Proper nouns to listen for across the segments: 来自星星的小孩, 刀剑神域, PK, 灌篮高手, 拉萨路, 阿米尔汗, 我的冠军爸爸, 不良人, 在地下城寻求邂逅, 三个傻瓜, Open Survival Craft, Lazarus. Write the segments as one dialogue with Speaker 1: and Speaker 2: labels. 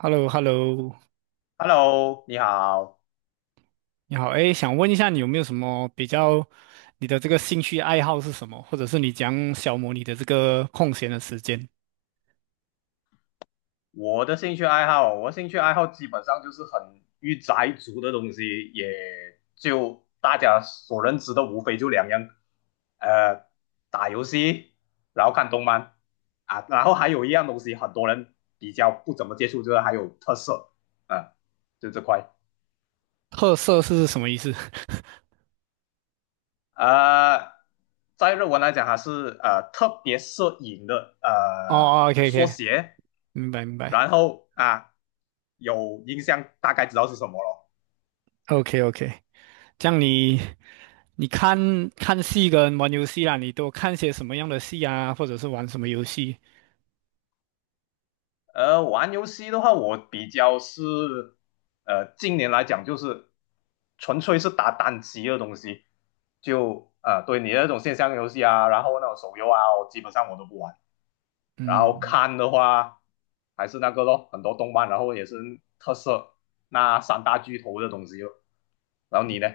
Speaker 1: h e l l o h e l l o
Speaker 2: Hello，你好。
Speaker 1: 你好，哎，想问一下你有没有什么比较，你的这个兴趣爱好是什么，或者是你讲小消磨你的这个空闲的时间？
Speaker 2: 我兴趣爱好基本上就是很御宅族的东西，也就大家所认知的无非就两样，呃，打游戏，然后看动漫啊，然后还有一样东西，很多人比较不怎么接触，就是还有特色，啊，就这块。
Speaker 1: 特色是什么意思？
Speaker 2: 呃，在日文来讲，还是特别摄影的
Speaker 1: 哦哦，OK
Speaker 2: 缩
Speaker 1: OK，
Speaker 2: 写，
Speaker 1: 明白明白
Speaker 2: 然后啊有印象，大概知道是什么了。
Speaker 1: ，OK OK，这样你你看看戏跟玩游戏啦，你都看些什么样的戏啊，或者是玩什么游戏？
Speaker 2: 玩游戏的话，我比较是近年来讲就是纯粹是打单机的东西，就对你那种线上游戏啊，然后那种手游啊，我基本上都不玩。然后
Speaker 1: 嗯
Speaker 2: 看的话还是那个咯，很多动漫，然后也是特色那三大巨头的东西咯。然后你呢？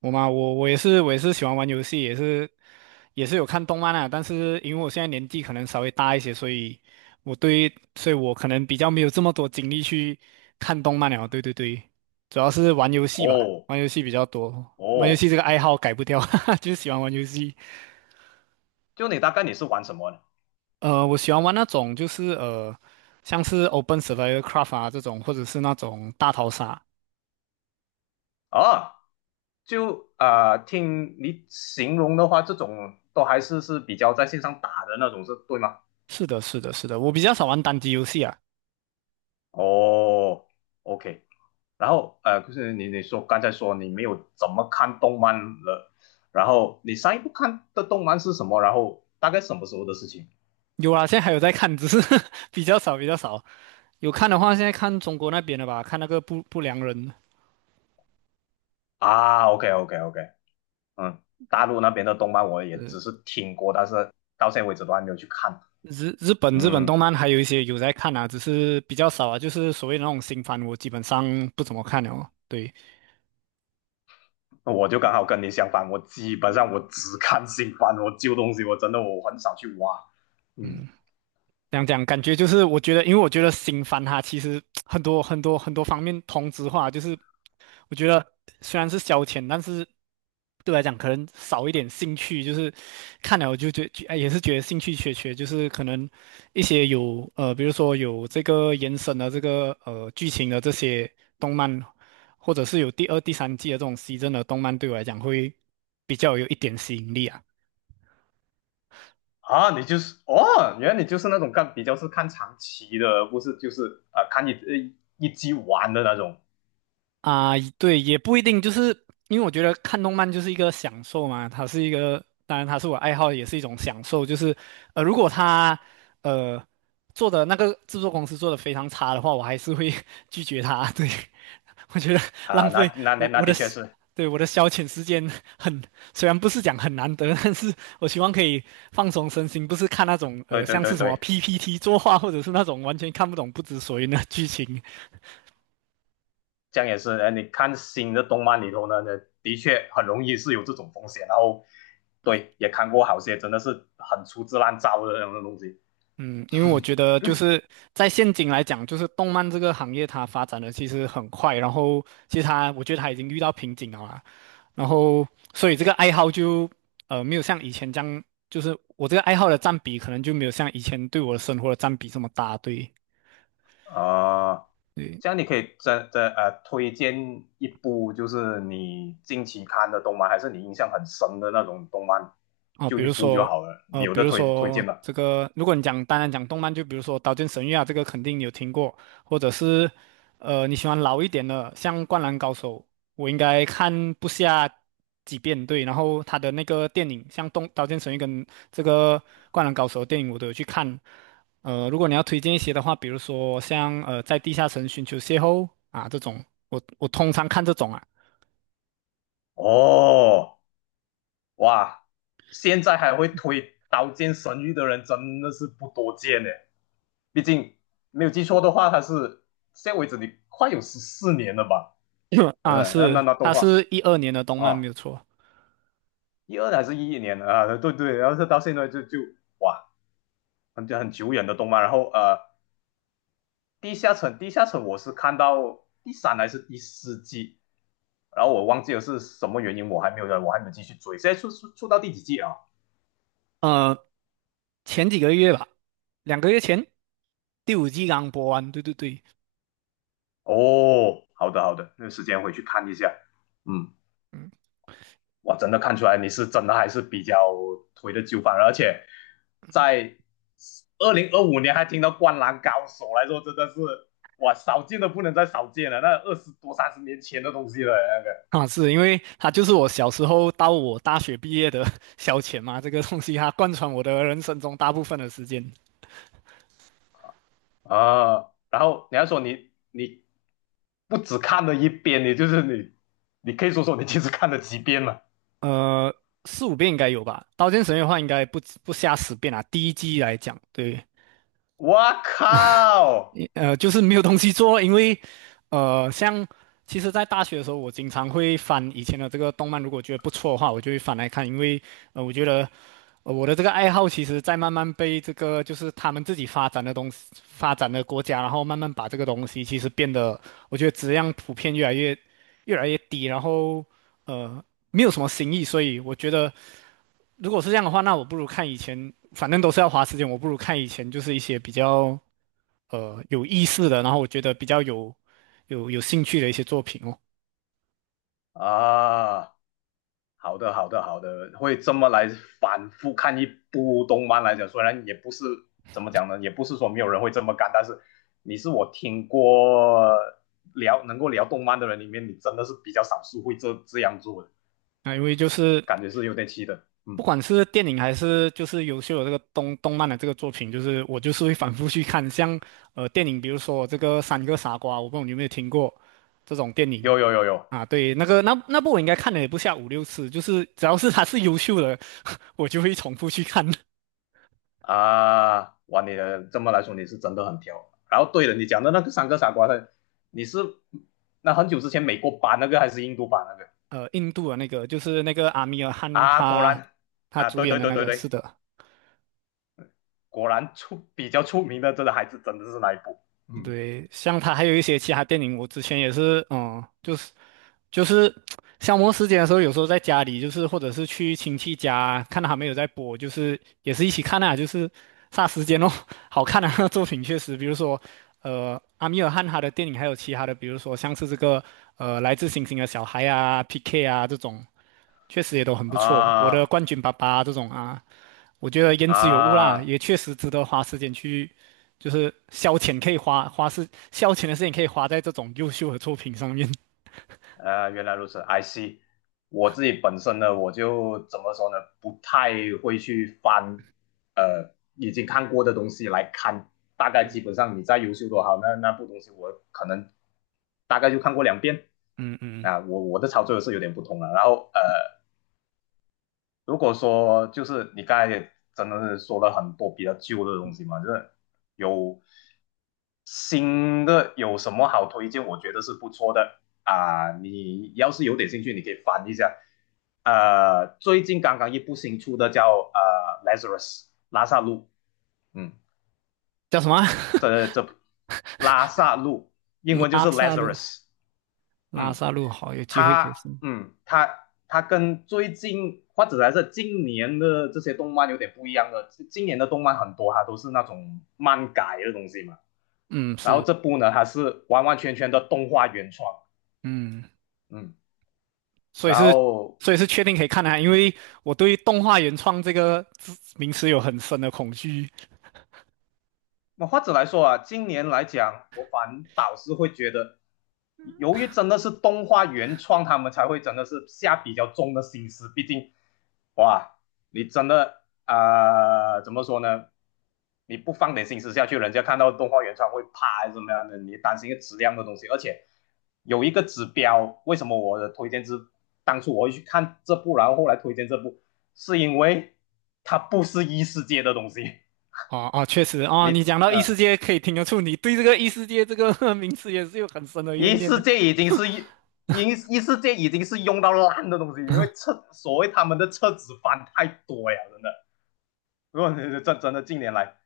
Speaker 1: 我嘛，我也是，我也是喜欢玩游戏，也是有看动漫啊。但是因为我现在年纪可能稍微大一些，所以所以我可能比较没有这么多精力去看动漫了。对对对，主要是玩游戏吧，
Speaker 2: 哦
Speaker 1: 玩游戏比较多。玩游
Speaker 2: 哦，
Speaker 1: 戏这个爱好改不掉，哈哈就是喜欢玩游戏。
Speaker 2: 你大概是玩什么呢？
Speaker 1: 我喜欢玩那种就是像是 Open Survival Craft 啊这种，或者是那种大逃杀。
Speaker 2: 啊，就听你形容的话，这种都还是是比较在线上打的那种，是对吗？
Speaker 1: 是的，是的，是的，我比较少玩单机游戏啊。
Speaker 2: 哦，OK。然后就是你刚才说你没有怎么看动漫了，然后你上一部看的动漫是什么？然后大概什么时候的事情？
Speaker 1: 有啊，现在还有在看，只是 比较少，比较少。有看的话，现在看中国那边的吧，看那个不良人。
Speaker 2: 啊，OK OK OK，嗯，大陆那边的动漫我也
Speaker 1: 呃，
Speaker 2: 只是听过，但是到现在为止都还没有去看。
Speaker 1: 日本
Speaker 2: 嗯，
Speaker 1: 动漫还有一些有在看啊，只是比较少啊，就是所谓的那种新番，我基本上不怎么看了哦。对，
Speaker 2: 我就刚好跟你相反，我基本上只看新番，我旧东西真的我很少去挖。嗯，
Speaker 1: 嗯。这样讲，感觉就是我觉得，因为我觉得新番它其实很多很多很多方面同质化，就是我觉得虽然是消遣，但是对我来讲可能少一点兴趣，就是看了我就哎也是觉得兴趣缺缺，就是可能一些有，比如说有这个延伸的这个剧情的这些动漫，或者是有第二、第三季的这种 SE 的动漫，对我来讲会比较有一点吸引力啊。
Speaker 2: 啊，你就是哦，原来你就是那种看比较是看长期的，而不是就是看一集完的那种
Speaker 1: 啊，对，也不一定，就是因为我觉得看动漫就是一个享受嘛，它是一个，当然它是我爱好，也是一种享受。就是如果它呃做的那个制作公司做的非常差的话，我还是会 拒绝它。对，我觉得
Speaker 2: 啊、
Speaker 1: 浪
Speaker 2: 那
Speaker 1: 费
Speaker 2: 那那
Speaker 1: 我
Speaker 2: 那
Speaker 1: 我的
Speaker 2: 的确
Speaker 1: 时
Speaker 2: 是，
Speaker 1: 对我的消遣时间很，虽然不是讲很难得，但是我希望可以放松身心，不是看那种
Speaker 2: 对对
Speaker 1: 像
Speaker 2: 对
Speaker 1: 是什么
Speaker 2: 对。
Speaker 1: PPT 作画，或者是那种完全看不懂不知所云的剧情。
Speaker 2: 这样也是，你看新的动漫里头呢，的确很容易是有这种风险。然后，对，也看过好些真的是很粗制滥造的那种东西。
Speaker 1: 嗯，因为我 觉得就是在现今来讲，就是动漫这个行业它发展的其实很快，然后其实它我觉得它已经遇到瓶颈了啦，然后所以这个爱好就没有像以前这样，就是我这个爱好的占比可能就没有像以前对我的生活的占比这么大，对。
Speaker 2: 啊，这样你可以真的推荐一部就是你近期看的动漫，还是你印象很深的那种动漫，
Speaker 1: 哦，
Speaker 2: 就
Speaker 1: 比
Speaker 2: 一
Speaker 1: 如
Speaker 2: 部就
Speaker 1: 说，
Speaker 2: 好了。你有的推推荐吗？
Speaker 1: 这个，如果你单单讲动漫，就比如说《刀剑神域》啊，这个肯定有听过，或者是，你喜欢老一点的，像《灌篮高手》，我应该看不下几遍，对。然后他的那个电影，像《刀剑神域》跟这个《灌篮高手》的电影，我都有去看。如果你要推荐一些的话，比如说像在地下城寻求邂逅啊这种，我通常看这种啊
Speaker 2: 哦，哇，现在还会推《刀剑神域》的人真的是不多见呢。毕竟没有记错的话，它是现在为止你快有14年了吧？
Speaker 1: 啊
Speaker 2: 嗯，那那
Speaker 1: 是，
Speaker 2: 那动
Speaker 1: 它
Speaker 2: 画
Speaker 1: 是2012年的动漫没
Speaker 2: 啊，
Speaker 1: 有错。
Speaker 2: 一二还是一一年啊？对对，然后是到现在就哇，很久远的动漫。然后地下城我是看到第三还是第四季，然后我忘记了是什么原因，我还没有继续追。现在出到第几季啊？
Speaker 1: 呃，前几个月吧，2个月前第五季刚播完。对对对，
Speaker 2: 哦，好的好的，那时间回去看一下。嗯，哇，真的看出来你是真的还是比较推的旧番，而且在2025年还听到《灌篮高手》来说，真的是哇，少见的不能再少见了，那20多30年前的东西了那个
Speaker 1: 啊，是因为它就是我小时候到我大学毕业的 消遣嘛，这个东西它贯穿我的人生中大部分的时间，
Speaker 2: 啊。然后你还说你不只看了一遍，你可以说说你其实看了几遍了。
Speaker 1: 呃，四五遍应该有吧，《刀剑神域》的话应该不下10遍啊。第一季来讲，对，
Speaker 2: 我靠
Speaker 1: 就是没有东西做，因为像其实，在大学的时候，我经常会翻以前的这个动漫，如果觉得不错的话，我就会翻来看，因为我觉得。我的这个爱好其实在慢慢被这个就是他们自己发展的东西、发展的国家，然后慢慢把这个东西其实变得，我觉得质量普遍越来越低，然后呃没有什么新意，所以我觉得如果是这样的话，那我不如看以前，反正都是要花时间，我不如看以前就是一些比较有意思的，然后我觉得比较有兴趣的一些作品哦。
Speaker 2: 啊！好的，好的，好的，会这么来反复看一部动漫来讲，虽然也不是怎么讲呢，也不是说没有人会这么干，但是你是我听过聊能够聊动漫的人里面，你真的是比较少数会这样做的，
Speaker 1: 啊，因为就是
Speaker 2: 感觉是有点气的。
Speaker 1: 不
Speaker 2: 嗯，
Speaker 1: 管是电影还是就是优秀的这个动漫的这个作品，就是我就是会反复去看。像电影，比如说这个《三个傻瓜》，我不知道你有没有听过这种电影
Speaker 2: 有有有有
Speaker 1: 啊？对，那个那部我应该看了也不下五六次，就是只要是它是优秀的，我就会重复去看。
Speaker 2: 啊，哇，你的这么来说你是真的很挑。然后对了，你讲的那个三个傻瓜的，你是那很久之前美国版那个还是印度版那个
Speaker 1: 印度的那个就是那个阿米尔汗
Speaker 2: 啊？果然
Speaker 1: 他
Speaker 2: 啊，
Speaker 1: 主
Speaker 2: 对
Speaker 1: 演
Speaker 2: 对
Speaker 1: 的
Speaker 2: 对
Speaker 1: 那
Speaker 2: 对
Speaker 1: 个，是
Speaker 2: 对。
Speaker 1: 的。
Speaker 2: 果然出比较出名的这个还是真的是那一部。嗯
Speaker 1: 对，像他还有一些其他电影，我之前也是，就是消磨时间的时候，有时候在家里，就是或者是去亲戚家，看到他们有在播，就是也是一起看啊，就是杀时间哦，好看啊，那作品确实，比如说阿米尔汗他的电影，还有其他的，比如说像是这个来自星星的小孩啊，PK 啊这种，确实也都很不错。我的
Speaker 2: 啊
Speaker 1: 冠军爸爸这种啊。我觉得言之有物啦，
Speaker 2: 啊，
Speaker 1: 也确实值得花时间去，就是消遣，可以花花是消遣的时间可以花在这种优秀的作品上面。
Speaker 2: 原来如此，I see。我自己本身呢，我就怎么说呢，不太会去翻已经看过的东西来看。大概基
Speaker 1: 嗯，
Speaker 2: 本上你再优秀多好，那那部东西我可能大概就看过两遍。
Speaker 1: 嗯嗯，
Speaker 2: 啊，我的操作是有点不同了。然后如果说就是你刚才也真的是说了很多比较旧的东西嘛，就是有新的有什么好推荐？我觉得是不错的啊。你要是有点兴趣，你可以翻一下。最近刚刚一部新出的叫《Lazarus》拉萨路，嗯，
Speaker 1: 叫什么啊
Speaker 2: 这拉萨路 英文就
Speaker 1: 拉
Speaker 2: 是
Speaker 1: 萨路，
Speaker 2: Lazarus，
Speaker 1: 拉
Speaker 2: 嗯。
Speaker 1: 萨路好，有机会可以
Speaker 2: 它，
Speaker 1: 试。
Speaker 2: 嗯，它跟最近或者还是今年的这些动漫有点不一样的，今年的动漫很多它都是那种漫改的东西嘛，
Speaker 1: 嗯，
Speaker 2: 然后
Speaker 1: 是，
Speaker 2: 这部呢它是完完全全的动画原创，
Speaker 1: 嗯，
Speaker 2: 嗯，
Speaker 1: 所
Speaker 2: 然
Speaker 1: 以是，
Speaker 2: 后
Speaker 1: 所以是确定可以看的啊，因
Speaker 2: 嗯。
Speaker 1: 为我对动画原创这个字名词有很深的恐惧。
Speaker 2: 那或者来说啊，今年来讲，我反倒是会觉得，由于真的是动画原创，他们才会真的是下比较重的心思。毕竟，哇，你真的怎么说呢？你不放点心思下去，人家看到动画原创会怕还是怎么样的？你担心一个质量的东西，而且有一个指标，为什么我的推荐是当初我会去看这部，然后后来推荐这部，是因为它不是异世界的东西，
Speaker 1: 啊啊，确实啊，
Speaker 2: 你
Speaker 1: 你讲到异世
Speaker 2: 呃。
Speaker 1: 界，可以听得出你对这个异世界这个 名词也是有很深的怨
Speaker 2: 一
Speaker 1: 念
Speaker 2: 世
Speaker 1: 的。
Speaker 2: 界已经是一一一世界已经是用到烂的东西，因为厕所谓他们的厕纸翻太多呀，真的。如果真的近年来，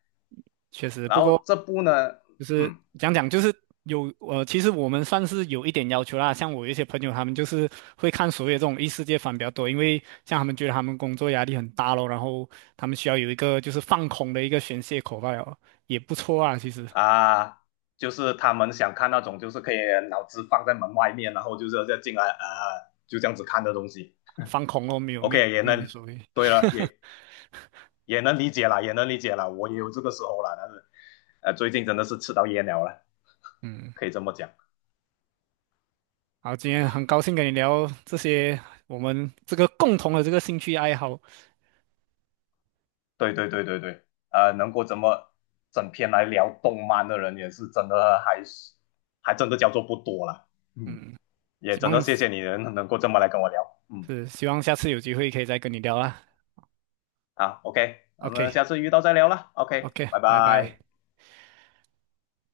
Speaker 1: 确实，
Speaker 2: 然
Speaker 1: 不
Speaker 2: 后
Speaker 1: 过
Speaker 2: 这部呢，
Speaker 1: 就是
Speaker 2: 嗯
Speaker 1: 讲讲，就是有其实我们算是有一点要求啦。像我有一些朋友，他们就是会看所谓的这种异世界番比较多，因为像他们觉得他们工作压力很大咯，然后他们需要有一个就是放空的一个宣泄口吧，了，也不错啊。其实
Speaker 2: 啊，就是他们想看那种就是可以脑子放在门外面，然后就是再进来，就这样子看的东西。
Speaker 1: 放空咯，没有没有
Speaker 2: OK，也
Speaker 1: 没有
Speaker 2: 能，
Speaker 1: 所谓。
Speaker 2: 对了，也能理解了，也能理解了，我也有这个时候了，但是最近真的是吃到噎了，
Speaker 1: 嗯，
Speaker 2: 可以这么讲。
Speaker 1: 好，今天很高兴跟你聊这些我们这个共同的这个兴趣爱好。
Speaker 2: 对对对对对，能够这么整篇来聊动漫的人，也是真的还真的叫做不多了。嗯，
Speaker 1: 嗯，
Speaker 2: 也
Speaker 1: 希
Speaker 2: 真的
Speaker 1: 望
Speaker 2: 谢谢你能够这么来跟我聊。嗯，
Speaker 1: 是希望下次有机会可以再跟你聊啦。
Speaker 2: 好，OK，我
Speaker 1: OK
Speaker 2: 们下次遇到再聊了。OK，
Speaker 1: OK，
Speaker 2: 拜
Speaker 1: 拜拜。
Speaker 2: 拜。